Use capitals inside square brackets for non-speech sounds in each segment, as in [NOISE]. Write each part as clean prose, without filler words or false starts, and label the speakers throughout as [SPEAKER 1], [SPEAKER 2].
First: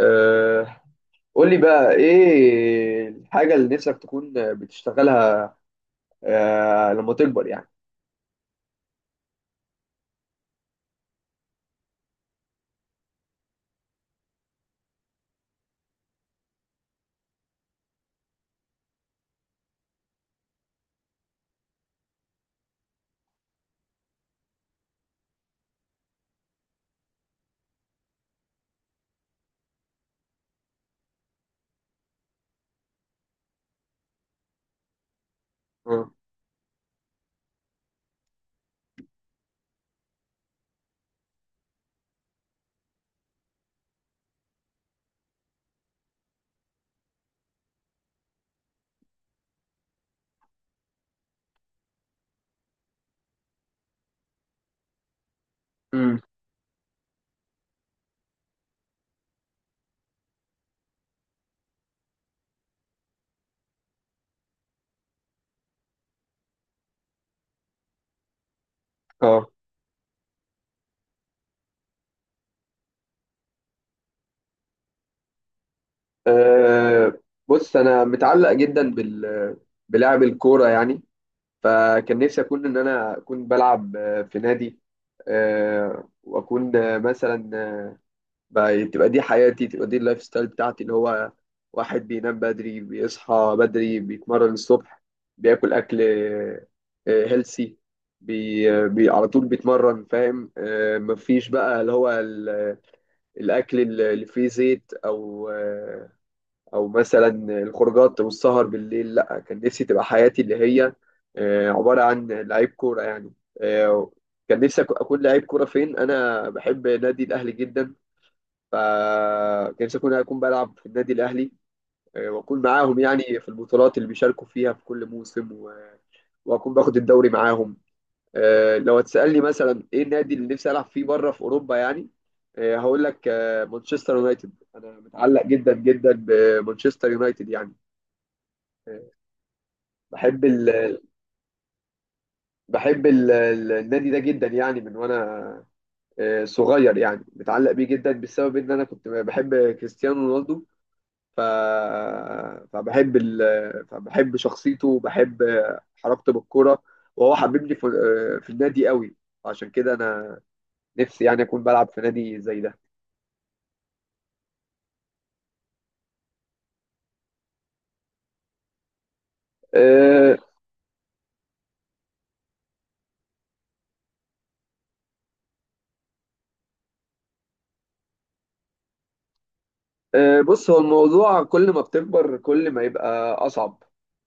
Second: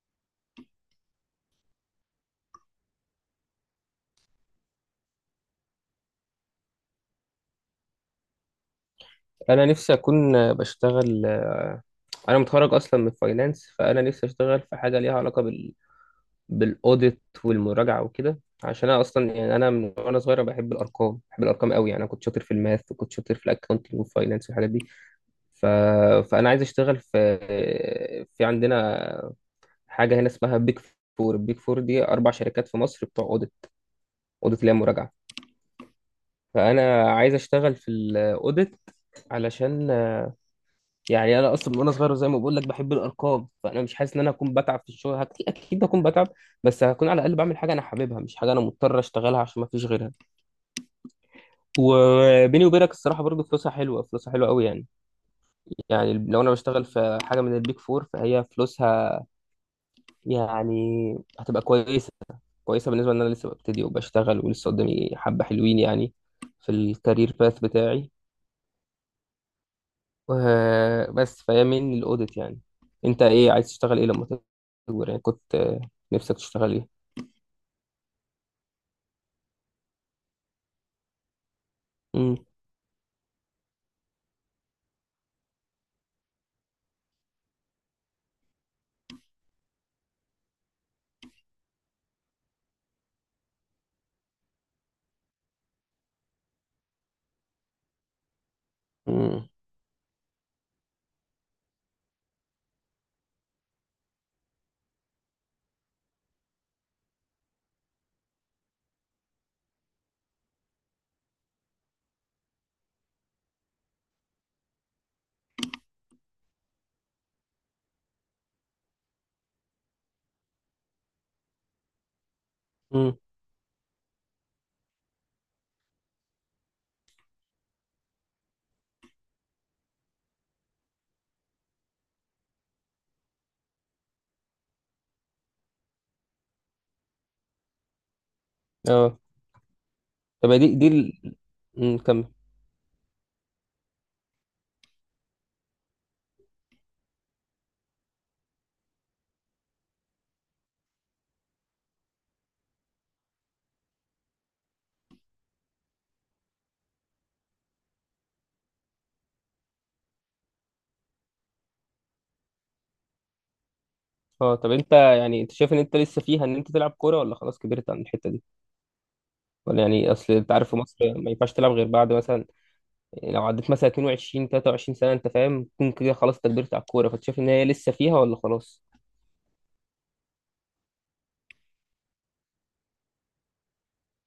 [SPEAKER 1] أه قول لي بقى ايه الحاجة اللي نفسك تكون بتشتغلها؟ لما تكبر يعني.
[SPEAKER 2] انا نفسي اكون بشتغل. انا متخرج اصلا من فاينانس، فانا نفسي اشتغل في حاجه ليها علاقه بالاوديت والمراجعه وكده، عشان انا اصلا يعني انا من وانا صغير أنا بحب الارقام، بحب الارقام قوي يعني. انا كنت شاطر في الماث وكنت شاطر في الاكونتنج والفاينانس والحاجات دي. ف... فانا عايز اشتغل في، في عندنا حاجه هنا اسمها بيج فور. البيج فور دي 4 شركات في مصر بتوع اوديت، اوديت اللي هي مراجعه.
[SPEAKER 1] مم.
[SPEAKER 2] فانا عايز اشتغل في الاوديت، علشان يعني انا اصلا من وانا صغير زي ما بقول لك بحب الارقام، فانا مش حاسس ان انا هكون بتعب في الشغل. اكيد اكيد هكون بتعب، بس هكون على الاقل بعمل حاجه انا حاببها، مش حاجه انا مضطر اشتغلها عشان ما فيش غيرها. وبيني وبينك الصراحه برضو فلوسها حلوه، فلوسها حلوه قوي يعني. يعني
[SPEAKER 1] مم.
[SPEAKER 2] لو انا بشتغل في حاجه من البيك فور فهي فلوسها يعني هتبقى كويسه، كويسه بالنسبه ان انا لسه ببتدي وبشتغل ولسه قدامي حبه حلوين يعني، في الكارير باث بتاعي.
[SPEAKER 1] اه
[SPEAKER 2] بس فهي من الاوديت يعني. انت ايه عايز تشتغل ايه لما تكبر يعني، كنت نفسك تشتغل ايه؟
[SPEAKER 1] أه، بص انا متعلق جدا بلعب الكورة يعني. فكان
[SPEAKER 2] امم.
[SPEAKER 1] نفسي ان انا اكون بلعب في نادي. أه واكون مثلا، بقى تبقى دي حياتي، تبقى دي اللايف ستايل بتاعتي، اللي هو واحد بينام بدري، بيصحى بدري، بيتمرن الصبح، بياكل اكل هيلسي، بي على طول
[SPEAKER 2] امم.
[SPEAKER 1] بيتمرن، فاهم؟ مفيش بقى اللي هو الاكل اللي فيه زيت او او مثلا الخروجات والسهر بالليل. لا، كان نفسي تبقى حياتي اللي هي عبارة عن لعيب كورة يعني. آه، كان نفسي اكون لعيب كورة. فين، انا بحب نادي الاهلي جدا، فنفسي أكون بلعب في النادي الأهلي، وأكون معاهم
[SPEAKER 2] امم.
[SPEAKER 1] يعني في البطولات اللي بيشاركوا فيها في كل موسم، وأكون باخد الدوري معاهم. لو هتسألني مثلا إيه النادي اللي نفسي ألعب فيه بره في أوروبا يعني، هقول لك مانشستر يونايتد. أنا متعلق جدا جدا بمانشستر يونايتد يعني. آه،
[SPEAKER 2] اه،
[SPEAKER 1] بحب
[SPEAKER 2] طب
[SPEAKER 1] ال
[SPEAKER 2] دي كمل.
[SPEAKER 1] بحب النادي ده جدا يعني. من وأنا صغير يعني، متعلق بيه جدا بسبب إن أنا كنت بحب كريستيانو رونالدو. ف... فبحب ال... فبحب شخصيته، وبحب حركته بالكرة، وهو حببني في في النادي قوي. عشان كده انا نفسي يعني اكون بلعب في نادي زي ده.
[SPEAKER 2] اه، طب انت يعني انت شايف ان انت لسه فيها ان انت تلعب كوره، ولا خلاص كبرت عن الحته دي؟ ولا يعني، اصل
[SPEAKER 1] أه،
[SPEAKER 2] انت عارف في مصر ما ينفعش تلعب غير بعد مثلا، لو عديت مثلا 22 23 سنه انت فاهم، تكون كده خلاص انت كبرت على الكوره. فانت شايف ان هي لسه فيها ولا خلاص؟
[SPEAKER 1] أه، بص، هو الموضوع كل ما بتكبر كل ما يبقى اصعب،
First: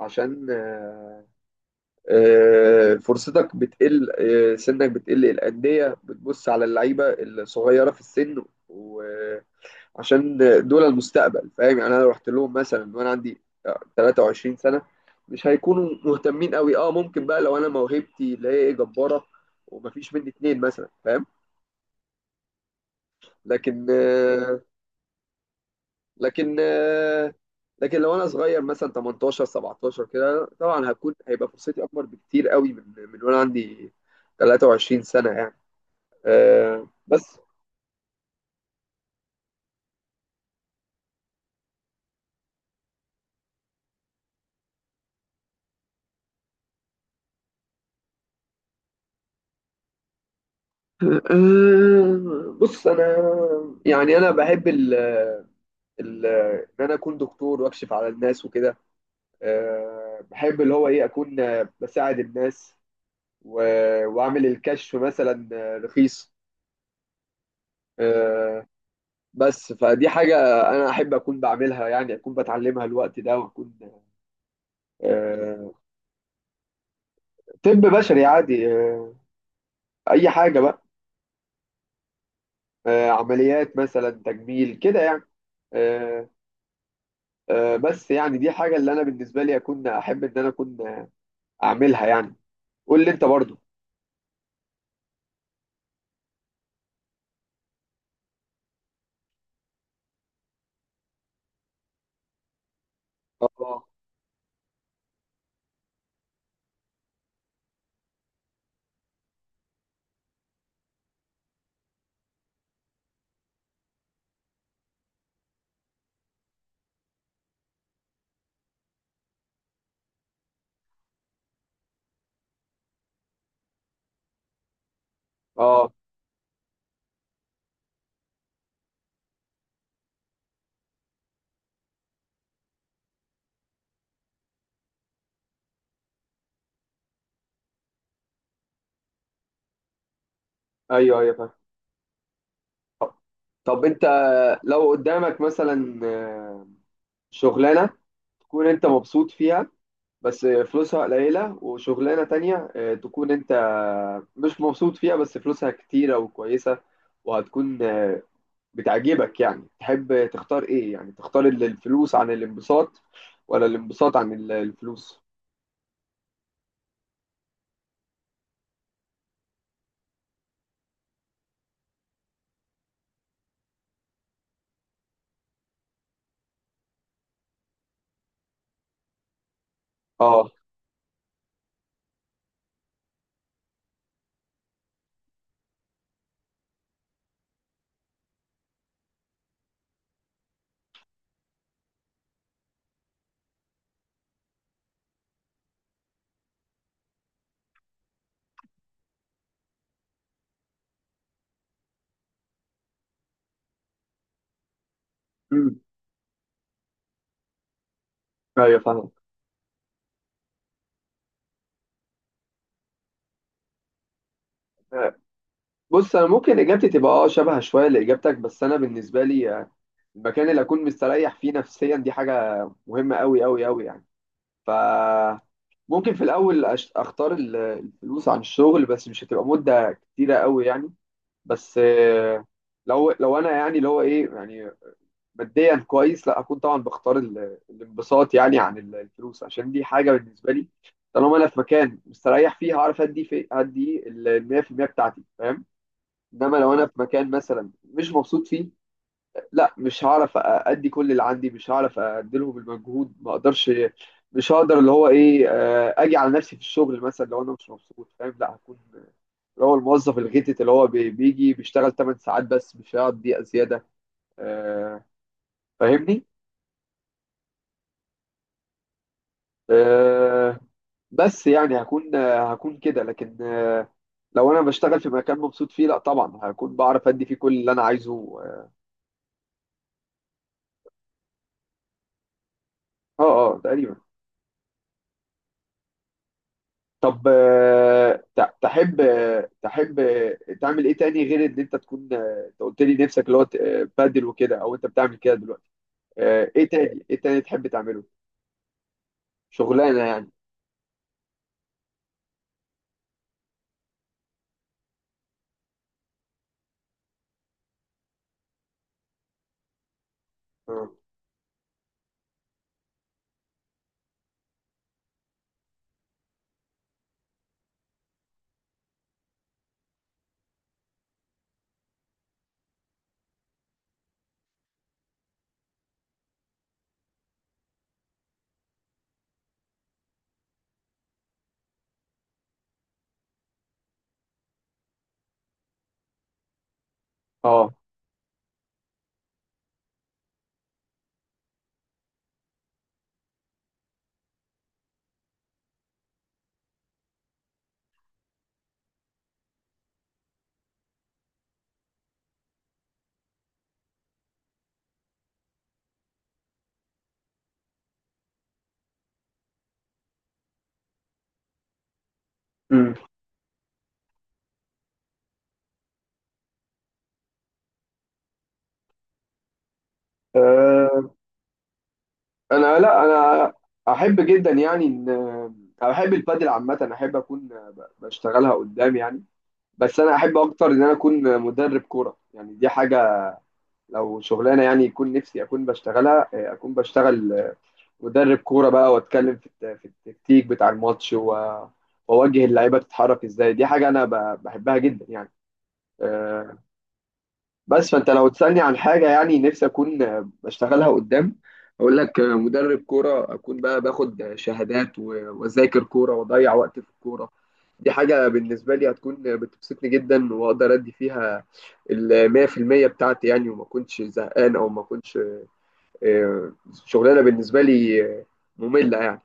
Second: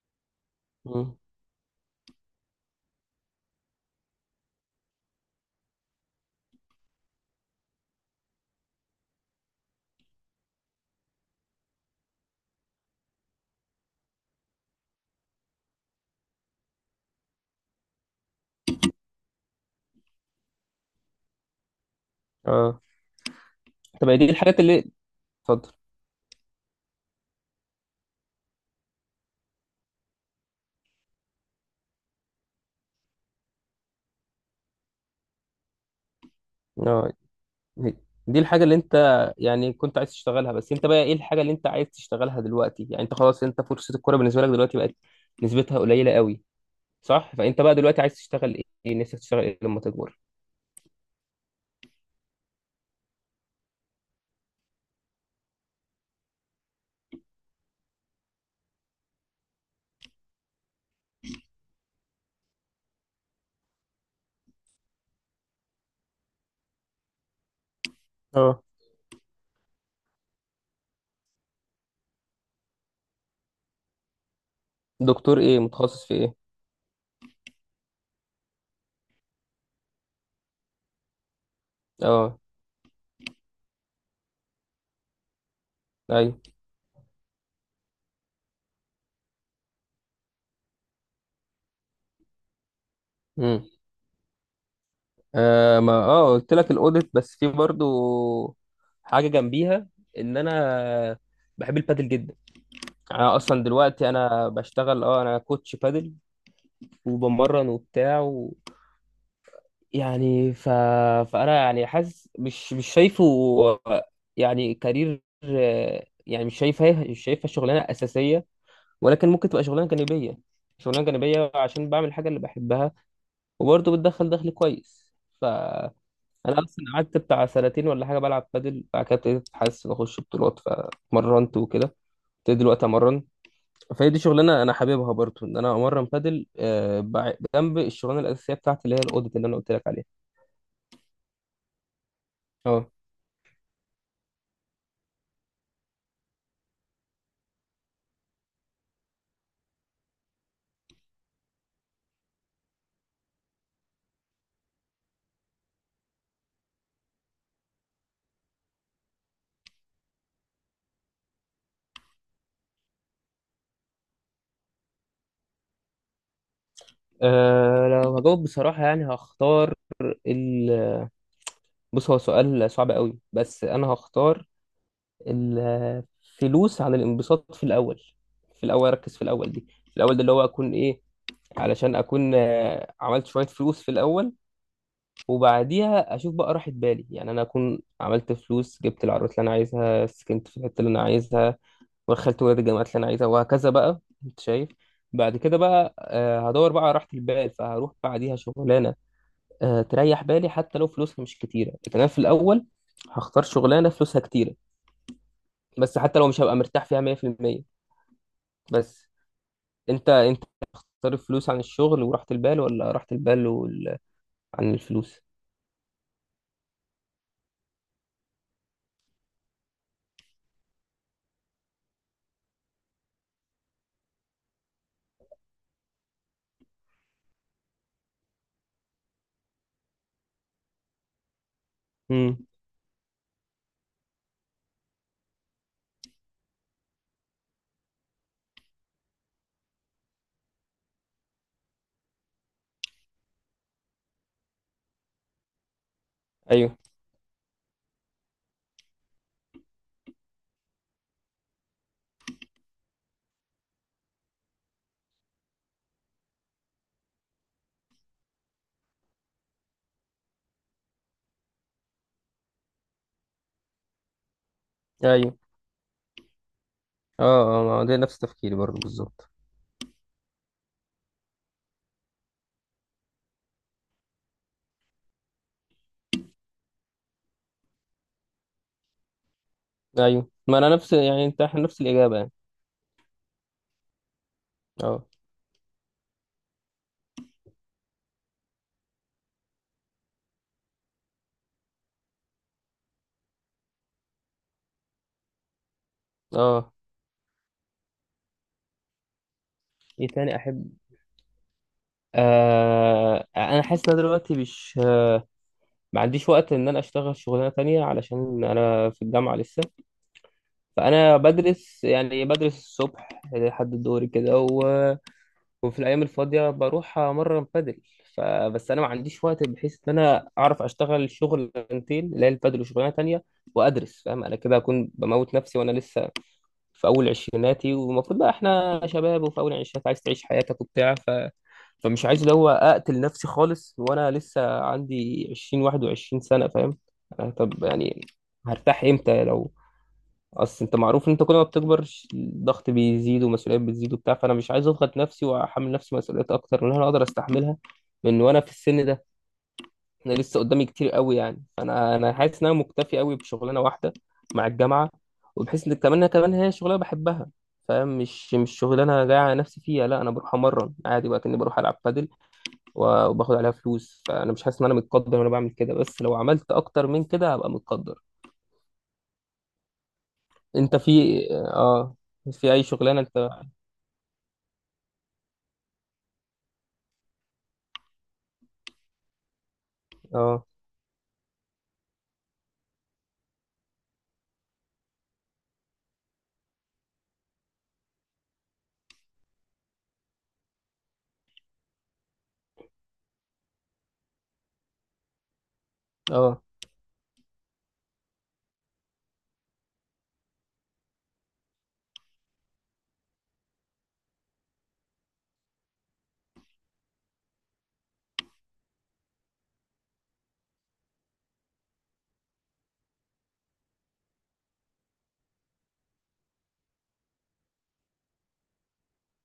[SPEAKER 1] عشان
[SPEAKER 2] امم.
[SPEAKER 1] فرصتك بتقل، سنك بتقل، الأندية بتبص على اللعيبة الصغيرة في السن، و عشان دول المستقبل، فاهم يعني؟ انا لو رحت لهم مثلا وانا عندي 23 سنه، مش هيكونوا مهتمين قوي. اه، ممكن بقى لو انا موهبتي اللي هي إيه جباره، ومفيش مني اتنين مثلا، فاهم؟
[SPEAKER 2] اه،
[SPEAKER 1] لكن
[SPEAKER 2] طب دي الحاجات
[SPEAKER 1] آه،
[SPEAKER 2] اللي، اتفضل.
[SPEAKER 1] لكن آه، لكن لو انا صغير مثلا 18 17 كده، طبعا هكون، هيبقى فرصتي اكبر بكتير قوي من وانا عندي 23 سنه يعني.
[SPEAKER 2] اه،
[SPEAKER 1] بس.
[SPEAKER 2] دي الحاجة اللي انت يعني كنت عايز تشتغلها، بس انت بقى ايه الحاجة اللي انت عايز تشتغلها دلوقتي؟ يعني انت خلاص، انت فرصة الكورة بالنسبة لك دلوقتي بقت نسبتها قليلة قوي، صح؟ فانت بقى دلوقتي عايز تشتغل ايه؟ نفسك تشتغل ايه لما تكبر؟
[SPEAKER 1] [LAUGHS] بص، انا يعني انا بحب ال- ان انا اكون دكتور واكشف على الناس وكده. بحب اللي هو ايه، اكون بساعد الناس، واعمل الكشف مثلا رخيص.
[SPEAKER 2] اه.
[SPEAKER 1] آه، بس، فدي حاجة أنا أحب أكون بعملها يعني، أكون بتعلمها الوقت ده، وأكون
[SPEAKER 2] دكتور ايه؟
[SPEAKER 1] آه،
[SPEAKER 2] متخصص في ايه؟
[SPEAKER 1] طب بشري عادي، أي حاجة بقى.
[SPEAKER 2] اه.
[SPEAKER 1] عمليات مثلا تجميل كده يعني. آه،
[SPEAKER 2] ايوه.
[SPEAKER 1] بس يعني دي حاجة اللي أنا بالنسبة لي أكون أحب إن أنا أكون أعملها يعني. قول لي أنت برضو.
[SPEAKER 2] امم. آه، ما قلت لك الاوديت، بس في برضو حاجة جنبيها، ان انا بحب البادل جدا. يعني انا اصلا
[SPEAKER 1] اه.
[SPEAKER 2] دلوقتي انا بشتغل انا كوتش بادل، وبمرن وبتاع يعني. فانا يعني حاسس مش شايفه يعني كارير، يعني مش شايفها شغلانه اساسيه، ولكن ممكن تبقى شغلانه جانبيه، شغلانه جانبيه عشان بعمل الحاجه اللي بحبها، وبرضه بتدخل دخل كويس.
[SPEAKER 1] اه.
[SPEAKER 2] فانا اصلا قعدت بتاع 2 سنين ولا حاجه بلعب بادل، بعد كده ابتديت حاسس ان اخش بطولات، فمرنت وكده، ابتديت دلوقتي امرن. فهي دي شغلانه انا حاببها برضه، ان انا امرن بادل جنب الشغلانه الاساسيه بتاعتي اللي هي الاوديت اللي انا قلت لك عليها.
[SPEAKER 1] ايوه، ايوه، فاهم.
[SPEAKER 2] اه
[SPEAKER 1] طب، انت، لو قدامك مثلا شغلانه تكون انت مبسوط فيها بس فلوسها قليله، وشغلانه تانية تكون انت مش مبسوط فيها بس فلوسها كتيره وكويسه وهتكون بتعجبك، يعني تحب تختار ايه؟ يعني تختار الفلوس عن الانبساط ولا الانبساط عن الفلوس؟
[SPEAKER 2] أه لو هجاوب بصراحة، يعني هختار ال... بص هو سؤال صعب قوي، بس أنا هختار الفلوس عن الانبساط في الأول. في الأول أركز في الأول دي، في الأول ده اللي هو
[SPEAKER 1] اه.
[SPEAKER 2] أكون إيه، علشان أكون عملت شوية فلوس في الأول، وبعديها أشوف بقى راحة بالي. يعني أنا أكون عملت فلوس، جبت العربيات اللي أنا عايزها، سكنت في الحتة اللي أنا عايزها، ودخلت ولاد الجامعات اللي أنا عايزها وهكذا بقى، أنت شايف. بعد كده بقى هدور بقى على راحة البال، فهروح بعديها شغلانة تريح بالي، حتى لو فلوسها مش كتيرة. لكن أنا في الأول هختار شغلانة فلوسها كتيرة،
[SPEAKER 1] امم.
[SPEAKER 2] بس حتى لو مش هبقى مرتاح فيها 100%.
[SPEAKER 1] ايوه،
[SPEAKER 2] بس
[SPEAKER 1] فاهم.
[SPEAKER 2] أنت تختار الفلوس عن الشغل وراحة البال، ولا راحة البال عن
[SPEAKER 1] آه،
[SPEAKER 2] الفلوس؟
[SPEAKER 1] بص، انا ممكن اجابتي تبقى اه شبه شويه لاجابتك، بس انا بالنسبه لي المكان اللي اكون مستريح فيه نفسيا دي حاجه مهمه قوي قوي قوي يعني. ف ممكن في الاول اختار الفلوس عن الشغل، بس مش هتبقى مده كتيره قوي يعني. بس
[SPEAKER 2] امم.
[SPEAKER 1] لو انا يعني اللي هو ايه يعني ماديا كويس، لا اكون طبعا بختار الانبساط يعني عن الفلوس، عشان دي حاجه بالنسبه لي. طالما انا في مكان مستريح فيه، هعرف ادي في ادي ال 100% بتاعتي، فاهم؟ انما لو
[SPEAKER 2] أيوه.
[SPEAKER 1] انا في مكان مثلا مش مبسوط فيه، لا، مش هعرف ادي كل اللي عندي، مش هعرف اديلهم المجهود، ما اقدرش. مش هقدر اللي هو ايه اجي على نفسي في الشغل مثلا لو انا مش مبسوط، فاهم؟ لا، هكون اللي هو الموظف الغتت اللي هو بيجي بيشتغل 8 ساعات بس مش هيقعد دقيقة زيادة. آه،
[SPEAKER 2] أيوه.
[SPEAKER 1] فاهمني؟
[SPEAKER 2] أه. أه، ما هو ده نفس تفكيري برضه بالظبط.
[SPEAKER 1] آه، بس يعني هكون هكون كده، لكن لو انا بشتغل في مكان مبسوط فيه لا طبعا هكون بعرف ادي فيه كل اللي انا عايزه. اه.
[SPEAKER 2] أيوه، ما أنا نفس، يعني أنت، إحنا نفس الإجابة يعني.
[SPEAKER 1] اه، تقريبا.
[SPEAKER 2] أه.
[SPEAKER 1] طب تحب تعمل ايه تاني غير ان انت تكون؟ انت قلت لي نفسك اللي هو بادل وكده، او انت بتعمل كده دلوقتي. ايه
[SPEAKER 2] أه.
[SPEAKER 1] تاني، ايه تاني تحب تعمله؟ شغلانه
[SPEAKER 2] إيه
[SPEAKER 1] يعني.
[SPEAKER 2] تاني أحب؟ آه، أنا حاسس إن أنا دلوقتي مش، ما عنديش وقت إن أنا أشتغل شغلانة تانية، علشان أنا في الجامعة لسه.
[SPEAKER 1] اه.
[SPEAKER 2] فأنا بدرس يعني، بدرس الصبح لحد الظهر كده وفي الأيام الفاضية بروح أمرن بادل. فبس أنا ما عنديش وقت بحيث إن أنا أعرف أشتغل شغلانتين، اللي هي البادل وشغلانة تانية، وأدرس فاهم. أنا كده هكون بموت نفسي وأنا لسه في أول عشريناتي، والمفروض بقى إحنا شباب وفي أول عشرينات عايز تعيش حياتك وبتاع. فمش عايز اللي هو أقتل نفسي خالص وأنا لسه عندي 20 21 سنة فاهم. أنا طب
[SPEAKER 1] آه.
[SPEAKER 2] يعني هرتاح إمتى؟ لو اصل انت معروف ان انت كل ما بتكبر، الضغط بيزيد ومسؤوليات بتزيد وبتاع. فانا مش عايز اضغط نفسي واحمل نفسي مسؤوليات اكتر من اللي انا اقدر استحملها من وانا في السن ده. انا لسه قدامي كتير قوي يعني، فانا حاسس ان انا مكتفي قوي بشغلانه واحده مع الجامعه، وبحيث ان كمان كمان هي شغلانه بحبها فاهم، مش شغلانه جاي على نفسي فيها. لا انا بروح امرن عادي بقى كاني بروح العب بادل،
[SPEAKER 1] أمم.
[SPEAKER 2] و- وباخد عليها فلوس، فانا مش حاسس ان انا متقدر وانا بعمل كده، بس لو عملت اكتر من كده هبقى متقدر. انت
[SPEAKER 1] آه،
[SPEAKER 2] في في اي
[SPEAKER 1] انا،
[SPEAKER 2] شغلانه
[SPEAKER 1] لا
[SPEAKER 2] انت؟
[SPEAKER 1] انا احب جدا يعني احب البادل عامه، احب اكون بشتغلها قدام يعني. بس انا احب
[SPEAKER 2] اه.
[SPEAKER 1] اكتر ان انا اكون مدرب كوره يعني. دي حاجه، لو شغلانه يعني يكون نفسي اكون بشتغلها، اكون بشتغل مدرب كوره بقى، واتكلم في في التكتيك بتاع الماتش، واوجه اللعيبه تتحرك ازاي. دي حاجه انا بحبها جدا يعني.
[SPEAKER 2] اه.
[SPEAKER 1] آه، بس، فانت لو تسالني عن حاجه يعني نفسي اكون بشتغلها قدام، اقول لك مدرب كوره. اكون بقى باخد شهادات، واذاكر كوره، واضيع وقت في الكوره. دي حاجه بالنسبه لي هتكون بتبسطني جدا، واقدر ادي فيها ال 100% بتاعتي يعني، وما كنتش زهقان، او ما كنتش آه، شغلانه بالنسبه لي ممله يعني.